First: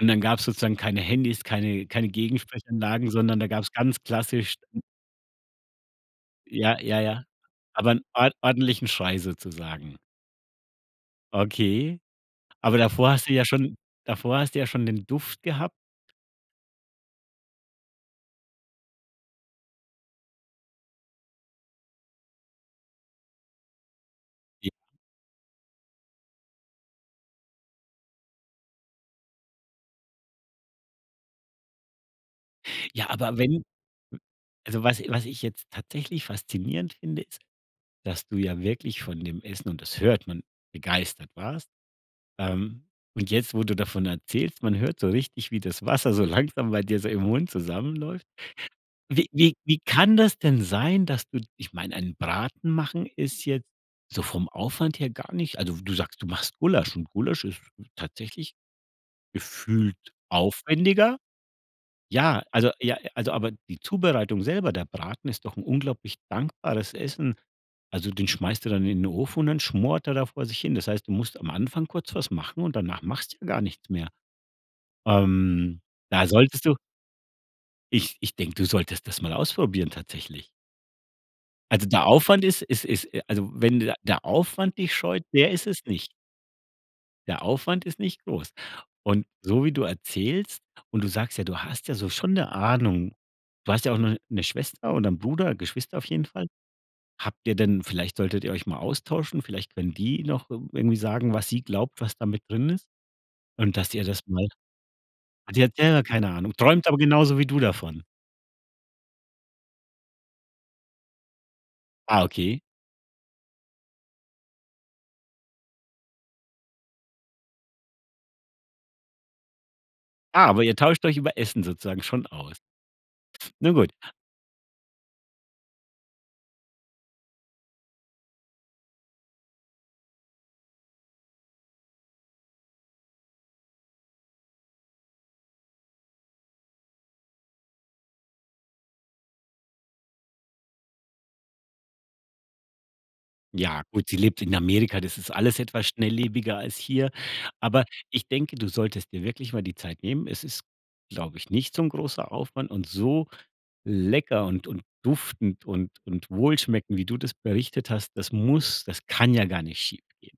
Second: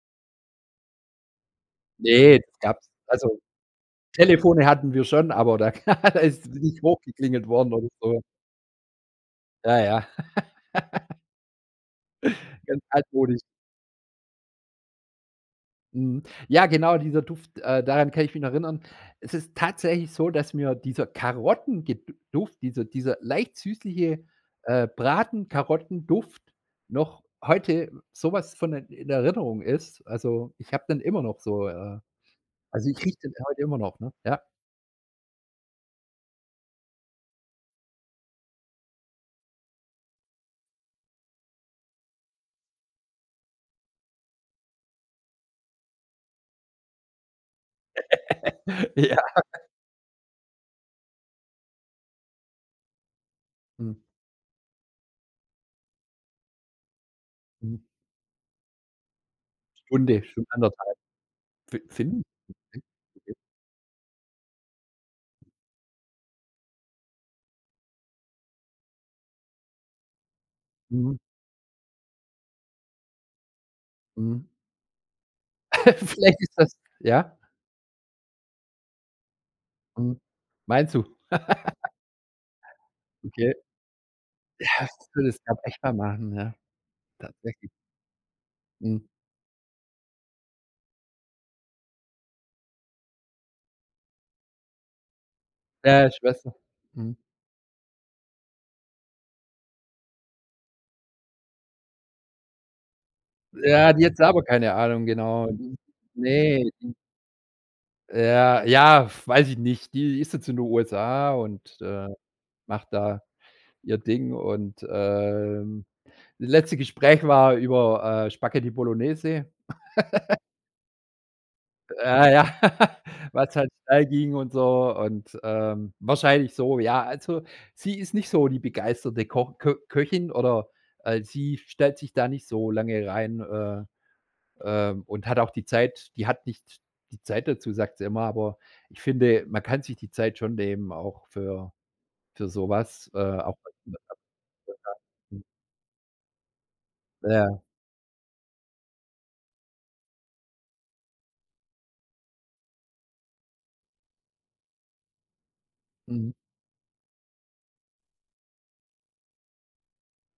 Und dann gab's sozusagen keine Handys, keine keine Ne, das gab's Gegensprechanlagen, also, sondern da gab's ganz klassisch Telefone n hatten wir schon, aber da, da ist Ja, nicht ja, ja, hochgeklingelt worden oder aber 'n so. ord ordentlichen Schrei Ja, sozusagen. ja. Okay. Aber Ganz davor hast du altmodisch. ja schon davor hast du ja schon den Duft gehabt. Mhm. Ja, genau, dieser Duft, äh, daran kann ich mich noch erinnern. Es ist tatsächlich so, dass mir dieser Karotten ge Duft, dieser dieser leicht süßliche, Je äh, Braten-Karotten-Duft noch heute so was von in Erinnerung ist. Also ich habe dann immer noch so äh, also ich Ja rieche den aber heute wenn immer noch, ne? w Ja. also, was was ich jetzt tatsächlich faszinierend finde ist, dass du ja wirklich von dem Essen, und das hört man, begeistert warst. Ähm. Und jetzt, wo du davon erzählst, man hört so richtig, wie das Wasser so langsam bei dir so im Mund zusammenläuft. Ja. Wie wie wie kann das denn sein, dass du ich meine, einen Braten machen ist jetzt Hm. so vom Aufwand her gar nicht also, du sagst, du machst Gulasch und Gulasch ist Hm. tatsächlich gefühlt Stunde, schon 1 1/2 aufwendiger. Fi Finn? Ja, also [unintelligible] ja, also okay. aber die Zubereitung selber, der Braten ist doch 'n unglaublich dankbares Essen. Also den schmeißt du dann in den Ofen und dann schmort er da vor sich hin. Das heißt, du Mhm. musst am Anfang kurz was machen und danach machst du ja gar nichts mehr. Mhm. Ähm. Da Vielleicht ist solltest du das Ja? Ich ich denke, du solltest das mal ausprobieren Mhm. tatsächlich. Meinst du? Also der Aufwand ist ist ist also, Okay. wenn der Ja, Aufwand dich es scheut, ist [unintelligible] der gab ist es echt mal nicht. machen, ja, Der tatsächlich. Aufwand ist nicht groß. Mhm. Und so wie du erzählst und du sagst ja, du hast ja so schon 'ne Ahnung. Du hast ja auch noch 'ne Schwester oder 'n Bruder Geschwister auf Ja, jeden Fall. Schwester. Mhm. Habt ihr denn vielleicht solltet ihr euch mal austauschen. Vielleicht können die noch irgendw irgendwie sagen, was sie glaubt, was da mit drin ist. Und Ja, dass ihr die hat das selber mal keine Ahnung, genau. Ach, die hat [unintelligible] selber keine Ahnung, Ne, träumt die aber genauso wie du davon? Ja, ja, weiß ich nicht, die ist jetzt in den USA und, äh, Ah, okay. macht da ihr Ding und, ähm, das letzte Gespräch war über, äh, Spaghetti Bolognese. Ah, aber ihr tauscht euch über Essen sozusagen schon Äh, ja, aus. was halt Nun gut. schnell ging und so und ähm, wahrscheinlich so, ja. Also sie ist nicht so die begeisterte Ko Kö Köchin oder al sie stellt sich da nicht so lange rein, äh, äh, und hat auch die Zeit die hat nicht die Zeit dazu, sagt sie immer, aber ich finde, man kann sich die Zeit schon nehmen auch für für sowas. Äh, auch was Ja ich gehört gut, habe sie lebt in [unintelligible] USA. Amerika, das ist Hm. alles etwas schnelllebiger als hier. Ja. Aber ich denke, du solltest dir wirklich mal die Zeit nehmen. Es ist, glaube ich, nicht so 'n großer Aufwand und so lecker und und duftend und und Mhm. wohlschmeckend, wie du das berichtet hast, das muss das kann ja gar nicht schiefgehen.